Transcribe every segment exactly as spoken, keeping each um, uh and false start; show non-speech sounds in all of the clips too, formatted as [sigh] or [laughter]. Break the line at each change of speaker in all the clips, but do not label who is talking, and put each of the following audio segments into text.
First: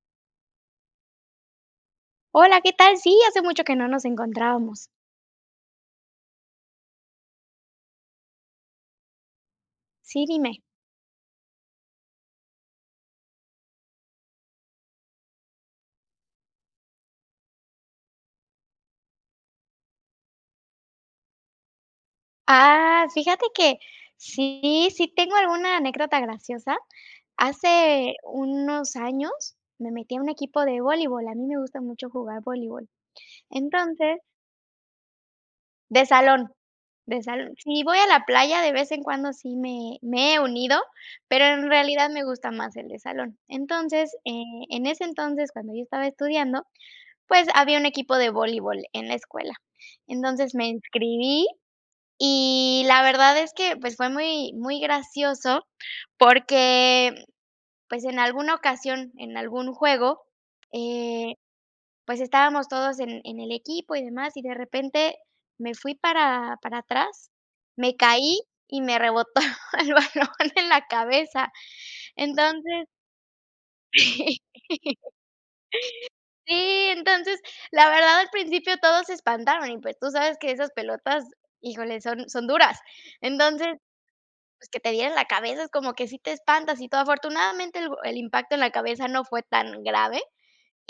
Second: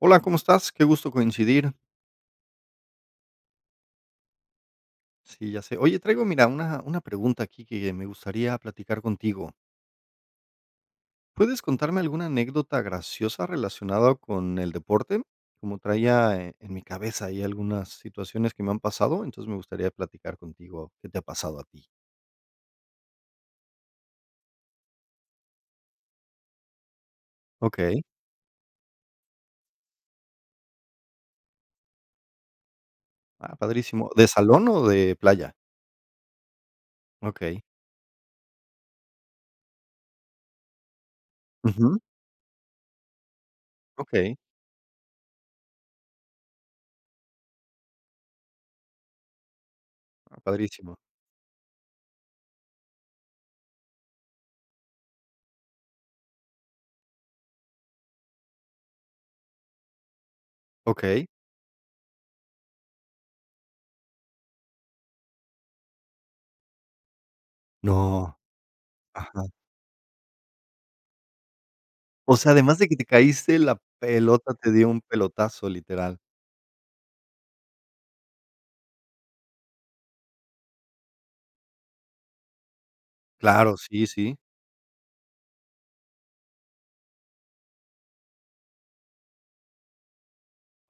Hola, ¿cómo estás? Qué gusto coincidir.
Hola, ¿qué tal? Sí, hace mucho que no nos encontrábamos.
Sí, ya sé. Oye, traigo, mira, una una pregunta, aquí, que me gustaría platicar contigo.
Sí, dime.
¿Puedes contarme alguna anécdota graciosa relacionada con el deporte? Como traía en mi cabeza ahí algunas situaciones que me han pasado, entonces, me gustaría platicar contigo qué te ha pasado a ti.
Ah, fíjate que sí, sí tengo alguna anécdota graciosa.
Okey.
Hace unos años me metí a un equipo de voleibol, a mí me gusta mucho jugar voleibol.
Ah, padrísimo,
Entonces
¿de salón o de playa?
De salón, de sal
Okey.
si voy a la playa, de vez en cuando sí me me he unido, pero en
Ujú.
realidad me gusta más el de salón. Entonces,
Okey.
eh, en ese entonces, cuando yo estaba estudiando, pues, había un equipo de voleibol en la escuela.
Ah,
Entonces, me
padrísimo.
inscribí y la verdad es que, pues, fue muy muy gracioso porque, pues, en alguna ocasión, en algún juego,
Okey.
eh, pues, estábamos todos en en el equipo y demás, y de repente, me fui para para atrás, me
No.
caí y me rebotó
Ajá.
el balón en la cabeza.
O sea, además
Entonces
de que te caíste, la pelota te dio un
[laughs]
pelotazo, literal.
Sí, entonces, la verdad, al principio todos se espantaron, y, pues, tú sabes que esas pelotas, híjole, son son duras. Entonces,
Claro, sí, sí.
pues, que te diera en la cabeza, es como que sí te espantas y todo. Afortunadamente, el bo el impacto en la cabeza no fue tan grave,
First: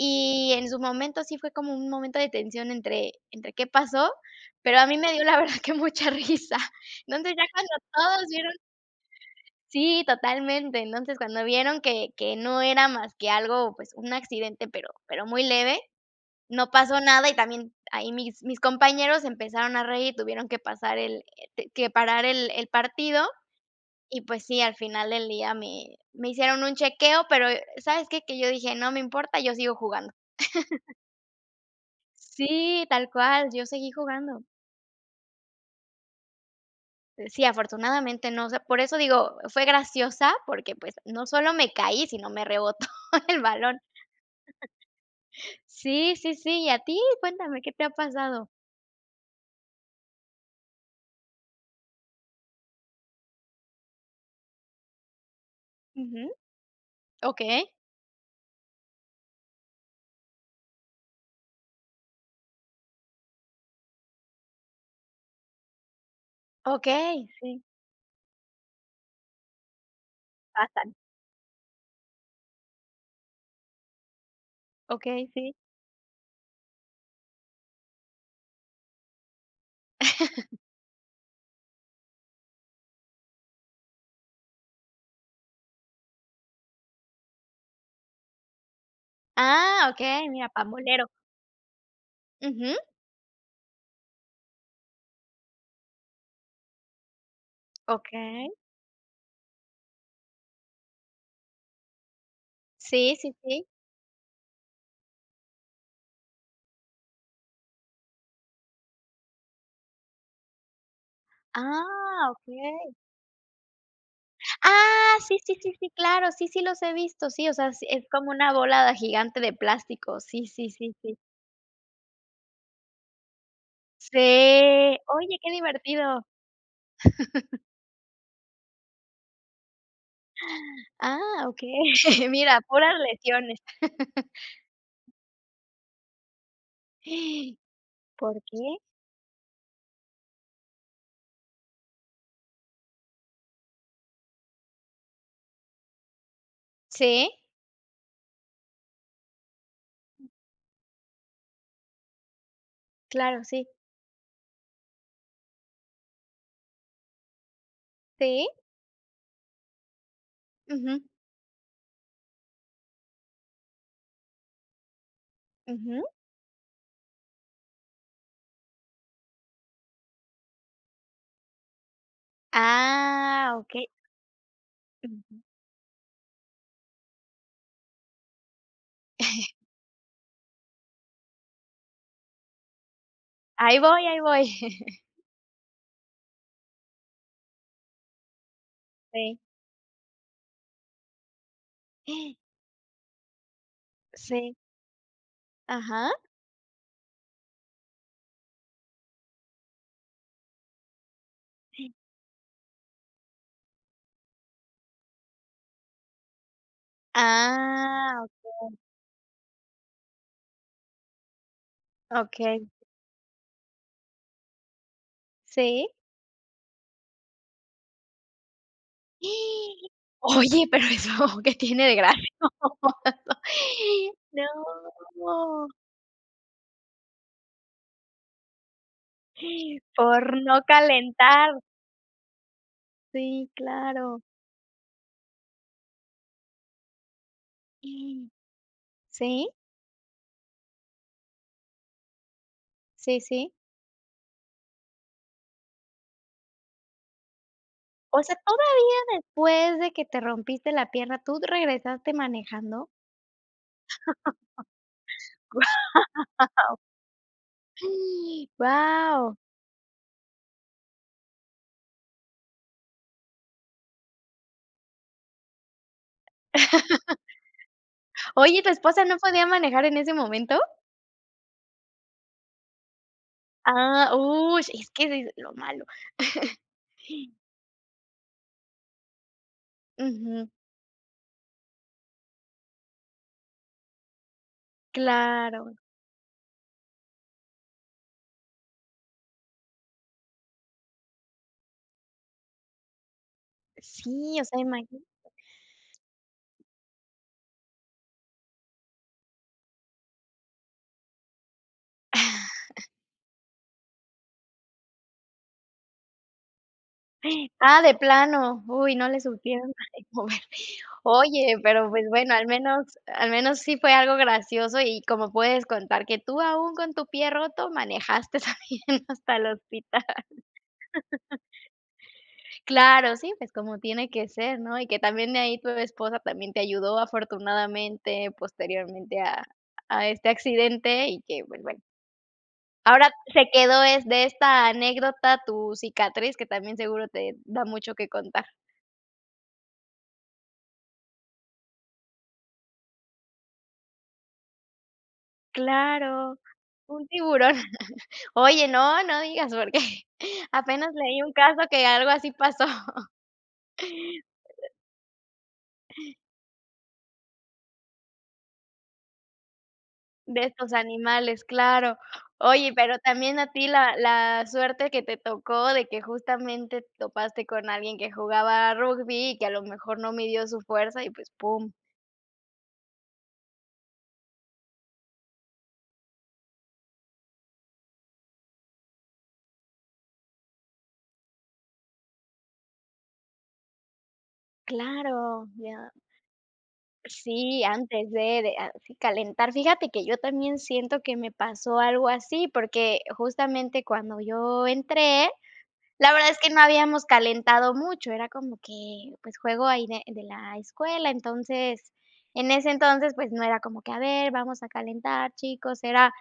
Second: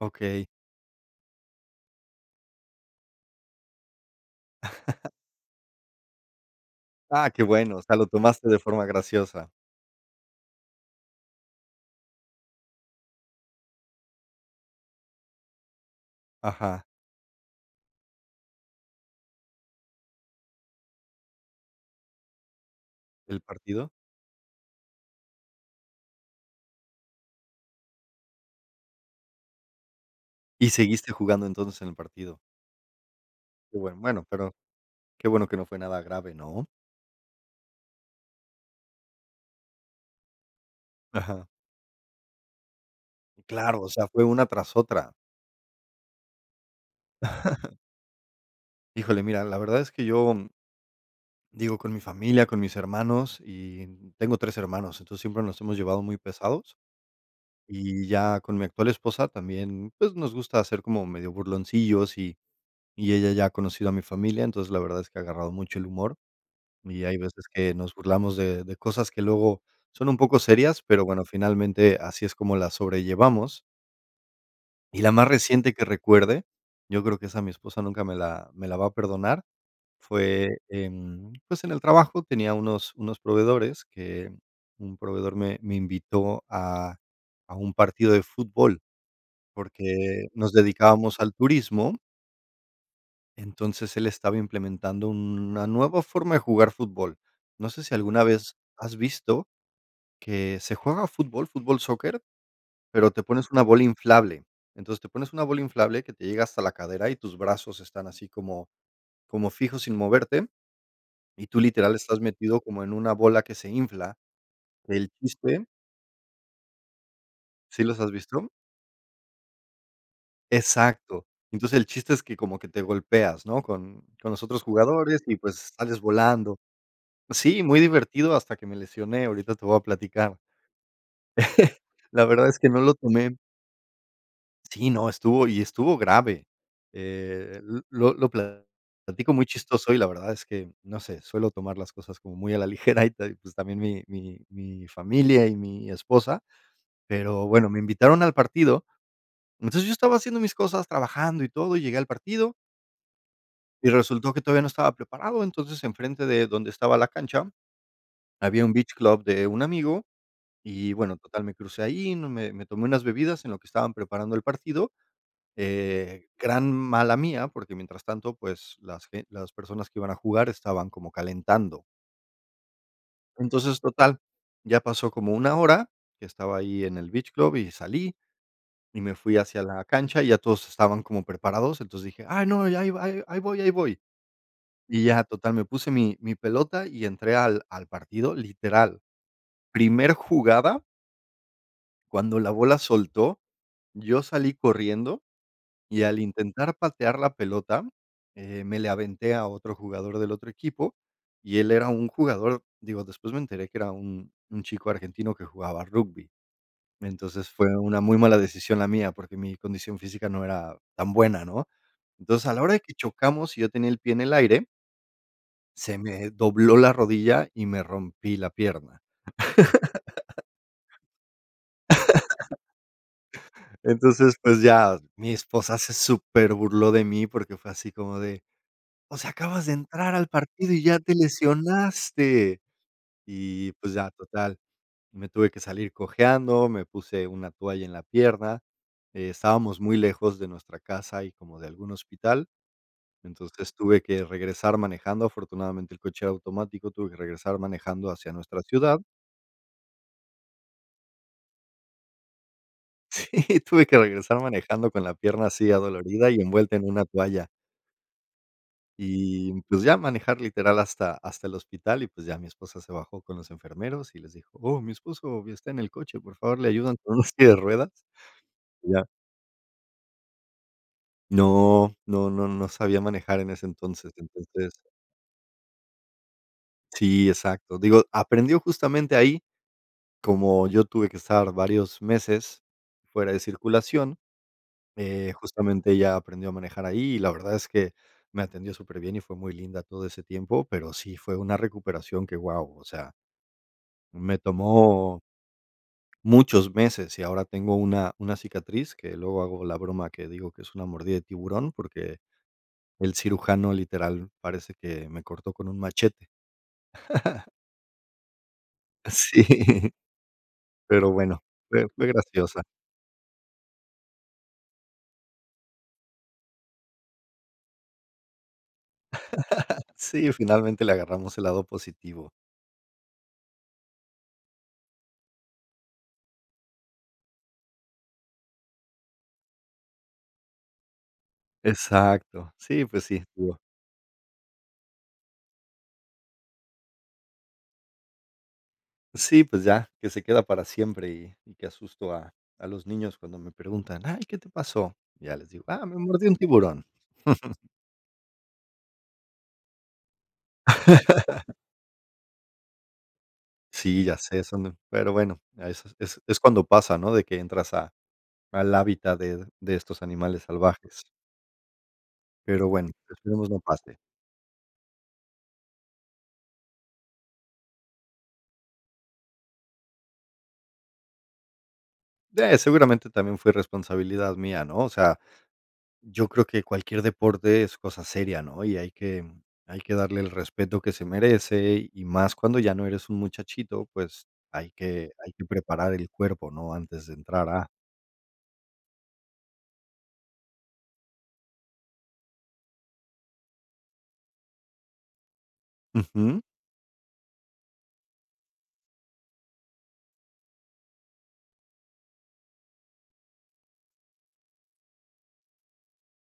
Okey.
en su momento sí fue como un momento de tensión entre entre qué pasó, pero a mí
[laughs]
me dio, la verdad, que mucha risa.
Ah,
Entonces,
qué
ya cuando
bueno. O sea, lo
todos
tomaste
vieron
de forma graciosa.
Sí, totalmente. Entonces, cuando vieron que que no era más que algo, pues, un accidente, pero pero muy leve, no
Ajá.
pasó nada y también ahí mis mis compañeros se empezaron a reír y tuvieron que pasar el, eh, te que parar el el partido,
¿El partido?
y pues sí, al final del día me me hicieron un chequeo, pero, eh, ¿sabes qué? Que yo dije: "No me importa, yo sigo jugando".
Y
[laughs]
seguiste jugando entonces en el partido.
Sí, tal cual, yo
Qué
seguí
bueno, bueno,
jugando.
pero qué bueno que no fue nada grave, ¿no?
Eh, sí, afortunadamente, no, o sea, por eso digo, fue graciosa, porque, pues, no
Ajá.
solo me caí, sino me rebotó el balón.
Claro, o sea, fue una tras otra.
Sí, sí, sí, ¿y a ti? Cuéntame, ¿qué
[laughs]
te ha pasado?
Híjole, mira, la verdad es que yo, mm digo, con mi familia, con mis hermanos, y tengo tres hermanos. Entonces, siempre nos hemos llevado muy
Ujú.
pesados.
Okey.
Y ya, con mi actual esposa también, pues, nos gusta ser como medio burloncillos y y ella ya ha conocido a mi familia. Entonces, la verdad es que ha agarrado mucho el humor, y hay
Okey,
veces
sí.
que nos burlamos de de cosas que luego son un poco serias,
Pasan.
pero bueno, finalmente así es como las sobrellevamos. Y la
Okey,
más
sí.
reciente que recuerde, yo creo que esa mi esposa nunca me la me la va a perdonar, fue
[laughs]
en, pues, en el trabajo tenía unos unos proveedores que, un proveedor me me invitó a a un partido de fútbol,
Ah,
porque
okey, mira,
nos
pambolero.
dedicábamos al turismo.
Ujú.
Entonces, él estaba implementando una nueva forma de jugar fútbol. No sé si alguna
Okey.
vez has visto que se juega fútbol, fútbol soccer, pero
Sí,
te
sí,
pones una
sí.
bola inflable. Entonces, te pones una bola inflable que te llega hasta la cadera y tus brazos están así como como fijos, sin moverte, y tú, literal, estás
Ah,
metido como en
okey.
una bola que se infla. El
Ah, sí, sí,
chiste
sí, sí, claro. Sí, sí los he visto. Sí, o sea,
¿Sí
sí,
los
es
has
como
visto?
una bola gigante de plástico, sí, sí, sí, sí.
Exacto. Entonces, el chiste es que como que te golpeas, ¿no?, con
Sí.
con los otros jugadores y,
Oye, qué
pues, sales
divertido.
volando
[laughs]
Sí, muy divertido, hasta que me lesioné, ahorita te voy a platicar.
[gasps] Ah,
[chuckles] La
okey.
verdad es
Mira,
que no lo
puras
tomé
lesiones. [laughs]
Sí, no, estuvo y estuvo grave, eh,
[gasps]
l lo lo
¿Por
pla
qué?
platico muy chistoso, y la verdad es que, no sé, suelo tomar las cosas como muy a la ligera y todo, y, pues, también mi mi mi familia y mi esposa.
¿Sí?
Pero bueno, me invitaron al partido. Entonces yo estaba haciendo mis cosas, trabajando y todo, y llegué al partido.
Claro, sí.
Y resultó que todavía no estaba preparado, entonces, enfrente de donde estaba la cancha.
Sí.
Había un beach club de un amigo y,
Ujú.
bueno, total me crucé ahí, no, me me tomé unas bebidas en lo que estaban preparando el partido.
Ujú.
Eh, gran mala mía, porque mientras tanto, pues, las b las personas que iban a jugar estaban como calentando.
¡Ah!,
Entonces,
okey.
total, ya pasó como
Ujú.
una hora que estaba ahí en el beach club y salí, y me fui
[chuckles]
hacia la cancha y ya todos estaban como preparados, entonces dije: "Ay no, ya ahí ahí voy, ahí
Ahí
voy".
voy, ahí voy. [chuckles]
Y ya, total, me puse mi mi pelota y entré al al partido, literal.
Sí.
Primer jugada
[gasps]
cuando la bola soltó, yo salí
Sí.
corriendo, y
Ajá.
al intentar patear la pelota, eh, me le aventé a otro jugador del otro equipo, y él era
[gasps]
un jugador, digo, después me enteré que era un un chico argentino que jugaba rugby. Entonces, fue una muy
Ah,
mala
okey.
decisión la mía, porque mi condición física no era tan buena, ¿no? Entonces, a la
Okey.
hora de que chocamos y yo tenía el pie en el aire
Sí.
se me dobló la rodilla y me rompí la pierna.
[gasps]
[laughs]
Oye, pero eso que tiene de gracioso,
[laughs] Entonces, pues, ya mi
no.
esposa se superburló de mí, porque fue así como de: "O sea, acabas de
[gasps]
entrar al
Por no
partido y ya te
calentar.
lesionaste".
Sí,
Y pues, ya
claro.
total, me tuve que salir cojeando, me puse una toalla en la
[gasps]
pierna.
¿Sí?
Estábamos muy lejos de nuestra casa y como de algún hospital.
Sí, sí.
Entonces, tuve que regresar manejando, afortunadamente, el coche era automático, tuve que regresar manejando
O
hacia
sea,
nuestra ciudad.
todavía después de que te rompiste la pierna, ¿tú regresaste manejando?
Sí, tuve que regresar manejando con la pierna así adolorida y
Guau.
envuelta en una toalla.
[gasps] ¡Guau!
Y, pues ya, manejar literal hasta hasta el hospital y, pues, ya mi esposa se bajó con los enfermeros y les dijo: "Oh, mi esposo está en el coche, por favor le ayudan
[laughs]
con una silla de ruedas".
Oye, ¿y tu esposa
Ya.
no podia manejar en ese momento?
No, no, no, no sabía manejar en ese
Ah,
entonces.
ush
Entonces
es que eso es lo malo. [chuckles]
Si, exacto, digo, aprendió justamente ahí.
Ujú.
Como yo tuve que estar varios meses fuera de circulación, eh,
Claro.
justamente, ella aprendió a manejar ahí. Y la verdad es que, me atendió superbien, y fue muy linda todo ese tiempo, pero sí fue una recuperación que, wao, o sea me
Sí, o sea, imagí
tomó, muchos meses. Y ahora tengo una, una cicatriz que luego hago la broma, que digo que es una mordida de tiburón, porque,
[chuckles]
el cirujano literal parece que me cortó con un machete. [chuckles]
Ah, de plano, uy no le supieron
Sí,
[chuckles] mover
pero bueno,
oye,
fue,
pero, pues,
fue
bueno, al
graciosa.
menos al menos sí fue algo gracioso, y como puedes contar que tú aún con tu pie roto manejaste también hasta el
[laughs]
hospital.
Sí, finalmente le agarramos
[laughs]
el lado positivo.
Claro, sí, pues, como tiene que ser, ¿no? Y que también ahí tu esposa también te ayudó afortunadamente, posteriormente a, a este accidente, y que, pues, bueno.
Exacto. Sí, pues,
Ahora,
sí,
se
estuvo
quedó es de esta anécdota tu cicatriz, que también seguro te, da mucho que contar.
Sí, pues ya, que se queda para siempre y y que asusto a a los niños cuando me preguntan: "Ay, ¿qué te pasó?" Ya les digo: "Ah, me mordío un
Claro,
tiburón".
un tiburón
[chuckles]
[chuckles] oye, no, no digas, porque apenas leí un
[chuckles]
caso que algo así pasó. [chuckles]
Sí, ya sé, son d pero bueno, es es cuando pasa, ¿no?, de que entras a al hábitat de de estos
De
animales
estos
salvajes.
animales, claro.
Pero
Oye,
bueno,
pero también
esperemos
a
no
ti la
pase.
la suerte que te tocó de que justamente topaste con alguien que jugaba rugby y que a lo mejor no midió su fuerza y, pues, pum.
Sí, seguramente también fue irresponsabilidad mía, ¿no?, o sea, yo creo que cualquier deporte es cosa seria, ¿no?, y hay que hay que darle el respeto que se merece, y más cuando ya no eres un muchachito, pues, hay que hay que
Claro, ya.
preparar el cuerpo, ¿no?, antes de entrar
Sí,
a.
antes de de a calentar, fíjate que yo también siento que me pasó algo así, porque justamente cuando yo entré, la verdad es
Ujú.
que no habíamos calentado mucho, era como que, pues, juego ahí de de la escuela, entonces, en ese entonces, pues, no era como que, a ver, vamos a calentar, chicos, era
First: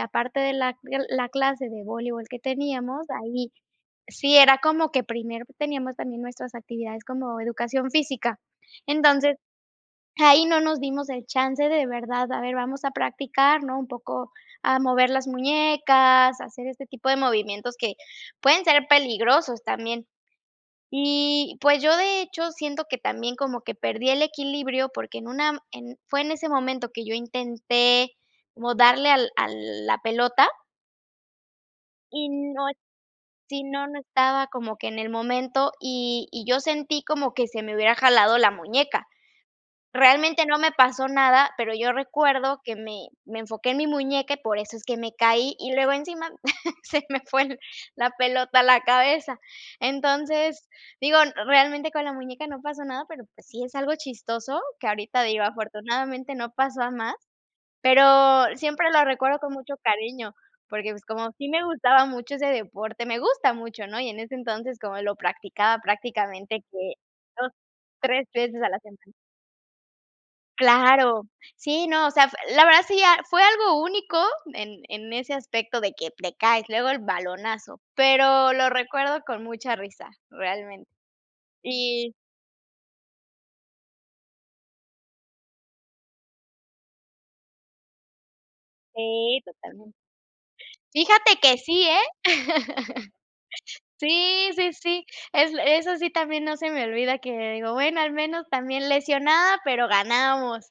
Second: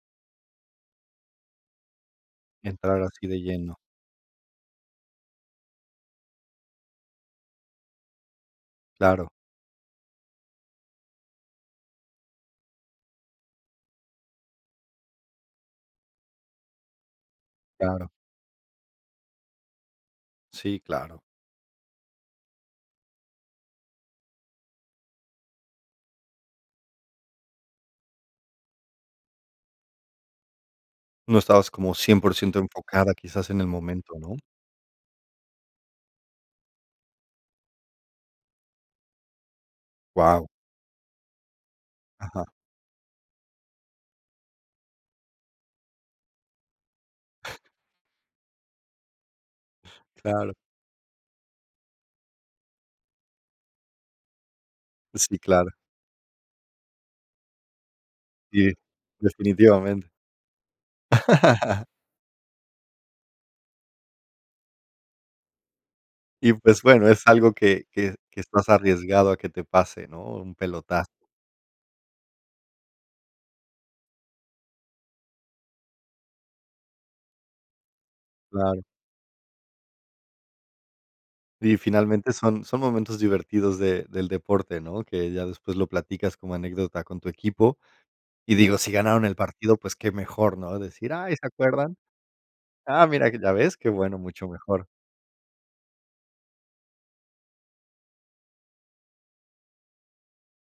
aparte de la la clase de voleibol que
Entrar
teníamos,
así de
ahí
lleno.
sí era como que primero teníamos también nuestras actividades como educación física,
Claro.
entonces, ahí no nos dimos el chance de verdad, a ver, vamos a practicar, ¿no?, un poco a mover las muñecas, a hacer este tipo de movimientos que
Claro.
pueden ser peligrosos también,
Sí, claro.
y, pues, yo, de hecho, siento que también como que perdí el equilibrio, porque en una en fue en ese momento que yo intenté como darle al a la pelota
No estabas como cien
y
por ciento
no
enfocada quizás en
sí,
el
no, no
momento, ¿no?
estaba como que en el momento y y yo sentí como que se me hubiera jalado la muñeca, realmente
Guau.
no me pasó nada, pero yo
Ajá.
recuerdo que me me enfoqué en mi muñeca y por eso es que me caí y luego encima se me fue la pelota a la cabeza,
Claro.
entonces, digo, realmente con la muñeca no pasó nada, pero, pues, sí es algo chistoso, que ahorita,
Sí,
digo,
claro.
afortunadamente no pasó a más, pero
Sí,
siempre lo recuerdo con mucho
definitivamente.
cariño, porque, pues, como sí me
[chuckles]
gustaba mucho ese deporte, me gusta mucho, ¿no?, y en ese entonces, como lo practicaba
Y,
prácticamente
pues,
que
bueno, es
dos,
algo que que
tres
que
veces
estás
a la sema.
arriesgado a que te pase, ¿no?, un pelotazo.
Claro, sí, no, o sea, f la verdad sí ya fue algo único en en ese aspecto de que te caes, luego el balonazo, pero lo
Claro.
recuerdo con mucha risa, realmente,
Sí,
y.
finalmente son son momentos divertidos de del deporte, ¿no?, que ya después lo platicas como anécdota con tu equipo, y digo, si ganaron el
Sí,
partido,
totalme
pues, qué mejor, ¿no?, decir: "Ay,
Fíjate
¿se
que sí,
acuerdan?".
eh,
Ah, mira, ya ves,
[chuckles]
qué bueno, mucho
sí, sí,
mejor.
sí, es l eso sí también no se me olvida que digo, bueno, al menos también lesionada, pero ganamos,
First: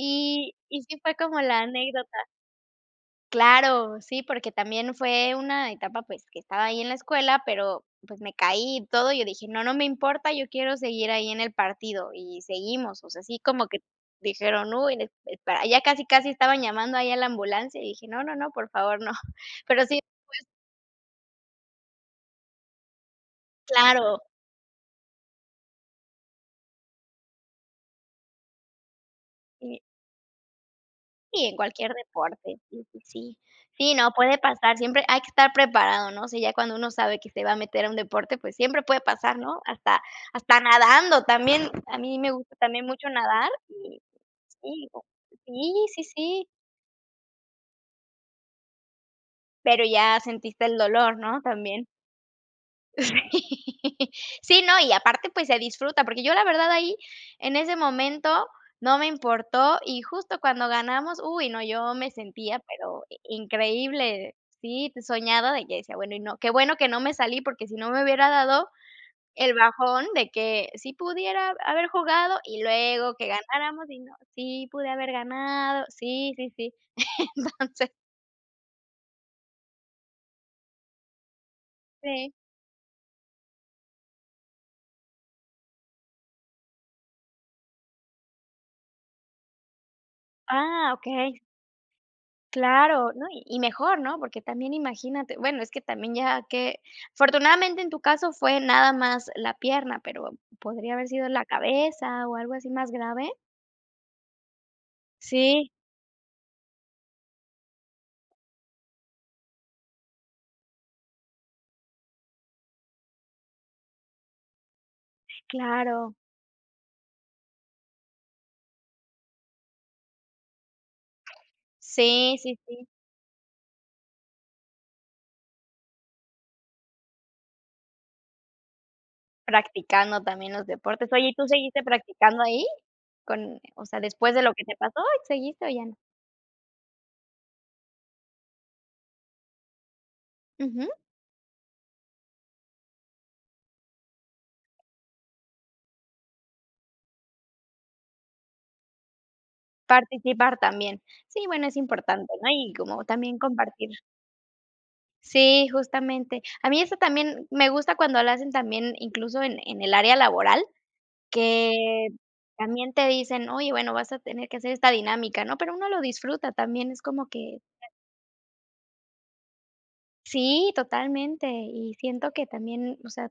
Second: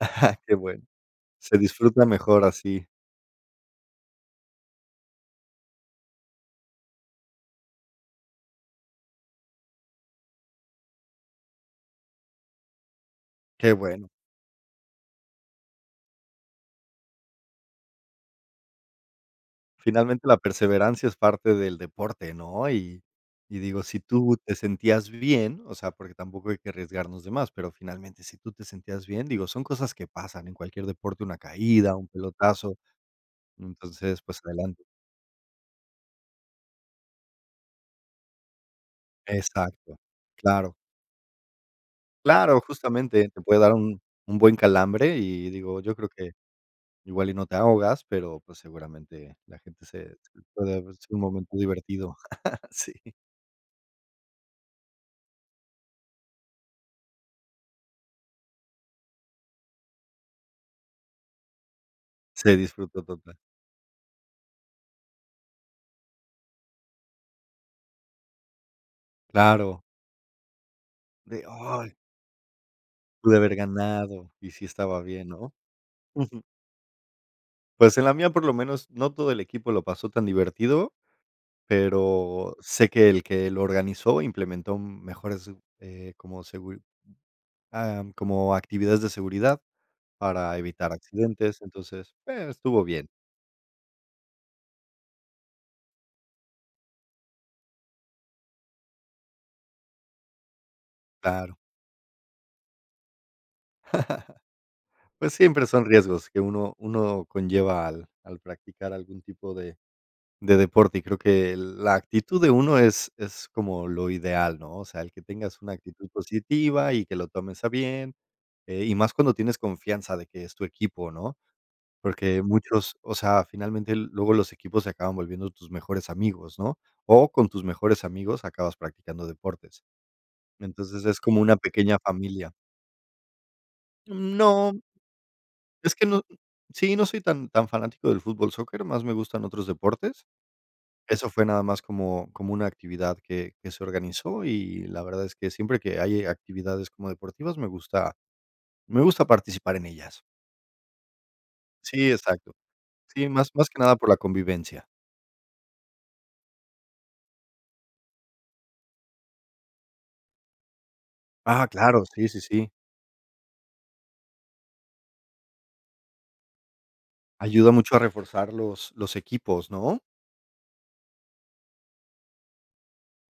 [chuckles] Que
y
bueno,
sí fue como
se
la
disfruta
anécdota.
mejor así.
Claro. Sí, porque también fue una etapa, pues, que estaba ahí en la escuela, pero pues, me caí y todo, y yo dije: "No, no me importa, yo quiero seguir ahí en el partido, y seguimos", o sea, sí como
Qué
que
bueno.
dijeron: "Uy, es espera". Ya casi, casi estaban llamando ahí, a la ambulancia y dije: "No, no, no, por favor, no". Pero sí,
Finalmente, la
pues
perseverancia es parte del deporte, ¿no? Y y digo, si
Claro.
tú te sentías bien, o sea, porque tampoco hay que arriesgarnos de más, pero finalmente, si tú te sentías bien, digo, son
Sí.
cosas que pasan en cualquier deporte, una
Sí, en cualquier
caída, un
deporte.
pelotazo.
Sí, sí, sí. Sí, no,
Entonces,
puede
pues,
pasar,
adelante.
siempre hay que estar preparado, ¿no?, o sea, ya cuando uno sabe que se va a meter a un deporte, pues, siempre puede pasar, ¿no?,
Exacto,
hasta hasta
claro.
nadando también. A mí me gusta
Claro,
también, mucho,
justamente, te
nadar
puede dar
y,
un un buen
sí, digo
calambre y,
Sí,
digo, yo
sí,
creo que,
sí.
igual y no te ahogas, pero pues, seguramente la
Pero
gente se
ya
se
sentiste el
puede, pues, ser
dolor,
un
¿no?
momento
También.
divertido. [laughs] Sí.
Sí. [laughs] Sí, no, y aparte, pues, se disfruta, porque yo la verdad ahí, en ese momento, no me importó y, justo, cuando ganamos, uy no, yo me
Se
sentía, pero
disfrutó
i
total.
increíble. Sí, soñada de que decía: "Bueno, y no qué bueno que no me salí, porque si no me hubiera dado el
Claro.
bajón de que sí
De:
pudiera haber
"Ay".
jugado y luego que
"Pude haber
ganáramos y no"
ganado y sí
Sí, pude
estaba
haber
bien", ¿no?
ganado, sí,
Ujú.
sí, sí. Entonces
Pues, en la mía, por lo menos, no todo el equipo lo pasó tan divertido,
Sí.
pero sé que el que lo organizó implementó mejores, eh, como seguri Am, como actividades de seguridad para
Ah,
evitar
okey.
accidentes. Entonces, bueno, estuvo bien.
Claro. No, y y mejor, ¿no?, porque también imagínate, bueno, es que también ya qué afortunadamente, en tu caso, fue nada más la pierna, pero podría haber sido la
Claro.
cabeza o algo así más grave.
[chuckles] Pues, siempre
Sí.
son riesgos que uno, uno conlleva al al practicar algún tipo de de deporte. Y creo que la actitud de uno es es como lo ideal, ¿no? O sea, el que tengas una actitud
Claro.
positiva y que lo tomes a bien, eh, y más cuando tienes confianza de que es tu equipo, ¿no?
Sí,
Porque
sí, sí.
muchos o sea, finalmente, luego los equipos se acaban volviendo tus mejores amigos, ¿no? O con tus mejores amigos acabas practicando deportes.
Practicando también los
Entonces,
deportes.
es
Oye, ¿y
como
tú
una
seguiste
pequeña
practicando
familia.
ahí? Con o sea, después de lo que te
No.
pasó. Y, ¿seguiste o
Es
ya?
que no sí, no soy tan, tan fanático del fútbol soccer, más me gustan otros deportes.
Ujú.
Eso fue nada más como como una actividad que que se organizó. Y, la verdad es que siempre que hay actividades como deportivas, me gusta me gusta participar en ellas.
Participar también. Sí, bueno, es
Sí,
importante, ¿no?
exacto.
Y como
Sí,
también
más más que
compartir
nada por la convivencia.
Sí, justamente. A mí eso también me gusta cuando lo hacen también, incluso, en en el área laboral,
Ah, claro,
que
sí, sí, sí.
también te dicen: "Oye, bueno, vas a tener que hacer esta dinámica", ¿no? Pero uno lo disfruta también, es como que
Ayuda mucho a reforzar los los equipos, ¿no?
Sí, totalmente. Y siento que también, o sea,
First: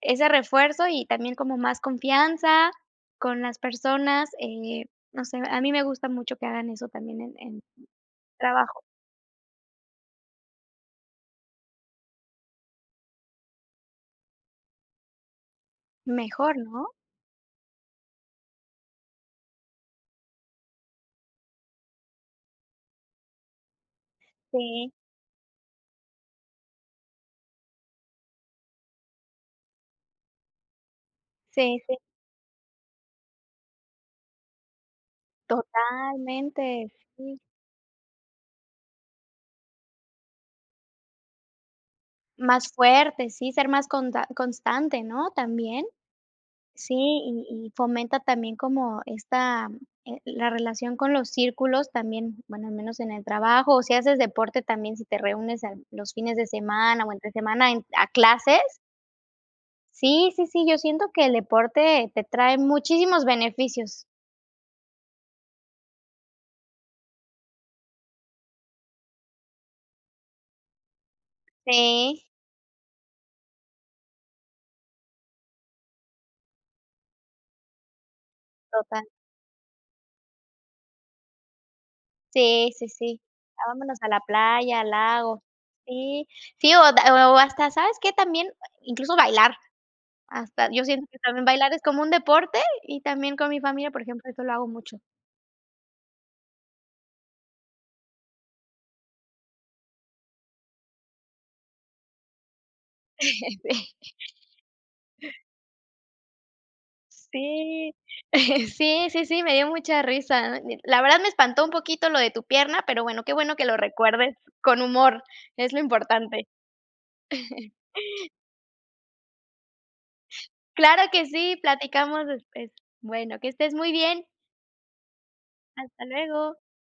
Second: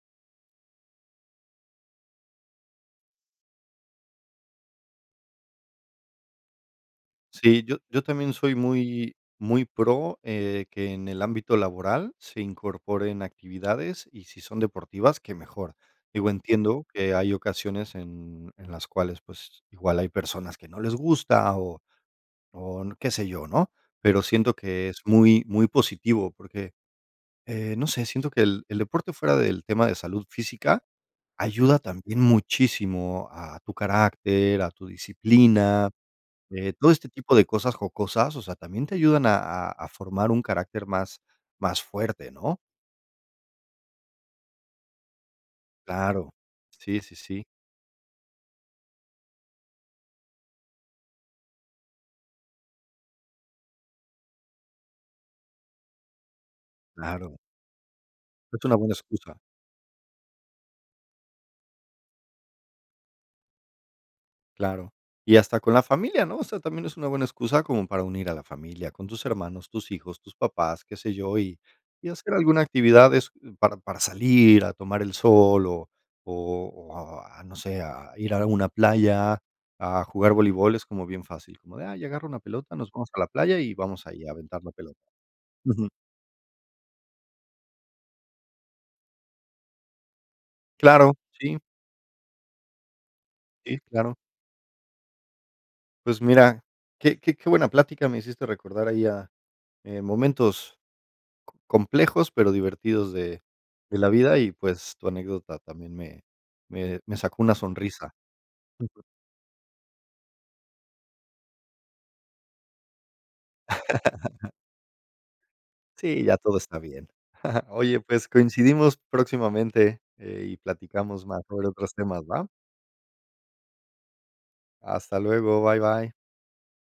ese refuerzo, y también como más confianza con las personas. Eh, no sé, a mí me gusta mucho que hagan eso también en en
Sí, yo yo también soy
trabajo.
muy muy pro, eh, de que en el ámbito laboral se incorporen actividades, y si son deportivas, ¡qué mejor! Digo,
Mejor,
entiendo
¿no?
que hay ocasiones en en las cuales, pues, igual hay personas que no les gusta o o qué sé yo, ¿no? Pero siento que
Sí.
es muy, muy positivo porque, eh, no sé, siento que el el deporte fuera del tema de salud física, ayuda
Sí, sí.
también muchísimo a tu carácter, a tu disciplina. Eh,
Totalmente,
todo este tipo
sí.
de cosas jocosas, o sea, también te ayudan a a a formar un carácter más más fuerte, ¿no?
Más fuerte, sí, ser más conta constante, ¿no? También.
Claro,
Si,
sí, sí, sí.
y y fomenta también como esta, eh, la relación con los círculos también, bueno, al menos en el trabajo, o si haces deporte también si te reúnes en los fines de semana o entre
Claro.
semana en a clases.
Es una buena excusa.
Sí, sí, sí, yo siento que el deporte, te trae muchísimos beneficios.
Claro. Y hasta con la familia, ¿no? O sea, también es una buena excusa como para unir a la familia, con tus hermanos, tus hijos, tus papás, qué sé yo, y y
Sí.
hacer alguna actividad es, para para salir a tomar el sol o o o a, no sé, a ir a alguna
Total.
playa, a jugar voleibol, es como bien fácil, como de: "Ay, agarro una
Sí,
pelota,
sí,
nos vamos a
sí.
la playa
A
y
vámonos a
vamos
la
ahí a aventar la
playa, al
pelota".
lago.
Ujú.
Sí, sí o o hasta, ¿sabes qué también? Eh, incluso, bailar. Hasta, yo siento
Claro,
que también
sí.
bailar es como un deporte y también con mi
Y,
familia, por
claro.
ejemplo, eso lo hago mucho.
Pues mira, qué qué qué buena plática me hiciste recordar ahí a, eh, momentos co complejos, pero divertidos de, de la
[laughs] Sí.
vida y, pues, tu anécdota también me, me, me sacó una
Sí.
sonrisa
[laughs]
Súper.
Sí, sí, sí, me dio mucha risa. Did la verdad me espantó un poquito lo de tu pierna, pero bueno, qué bueno que lo recuerdes,
[laughs]
con humor, es lo
Sí, ya
importante.
todo está bien. [chuckles]
[chuckles]
Oye, pues, coincidimos próximamente, eh, y
Claro
platicamos
que
más
sí,
sobre otros temas,
platicamos
¿va?
después. Bueno, que estés muy bien.
Hasta luego, bye,
Hasta
bye.
luego.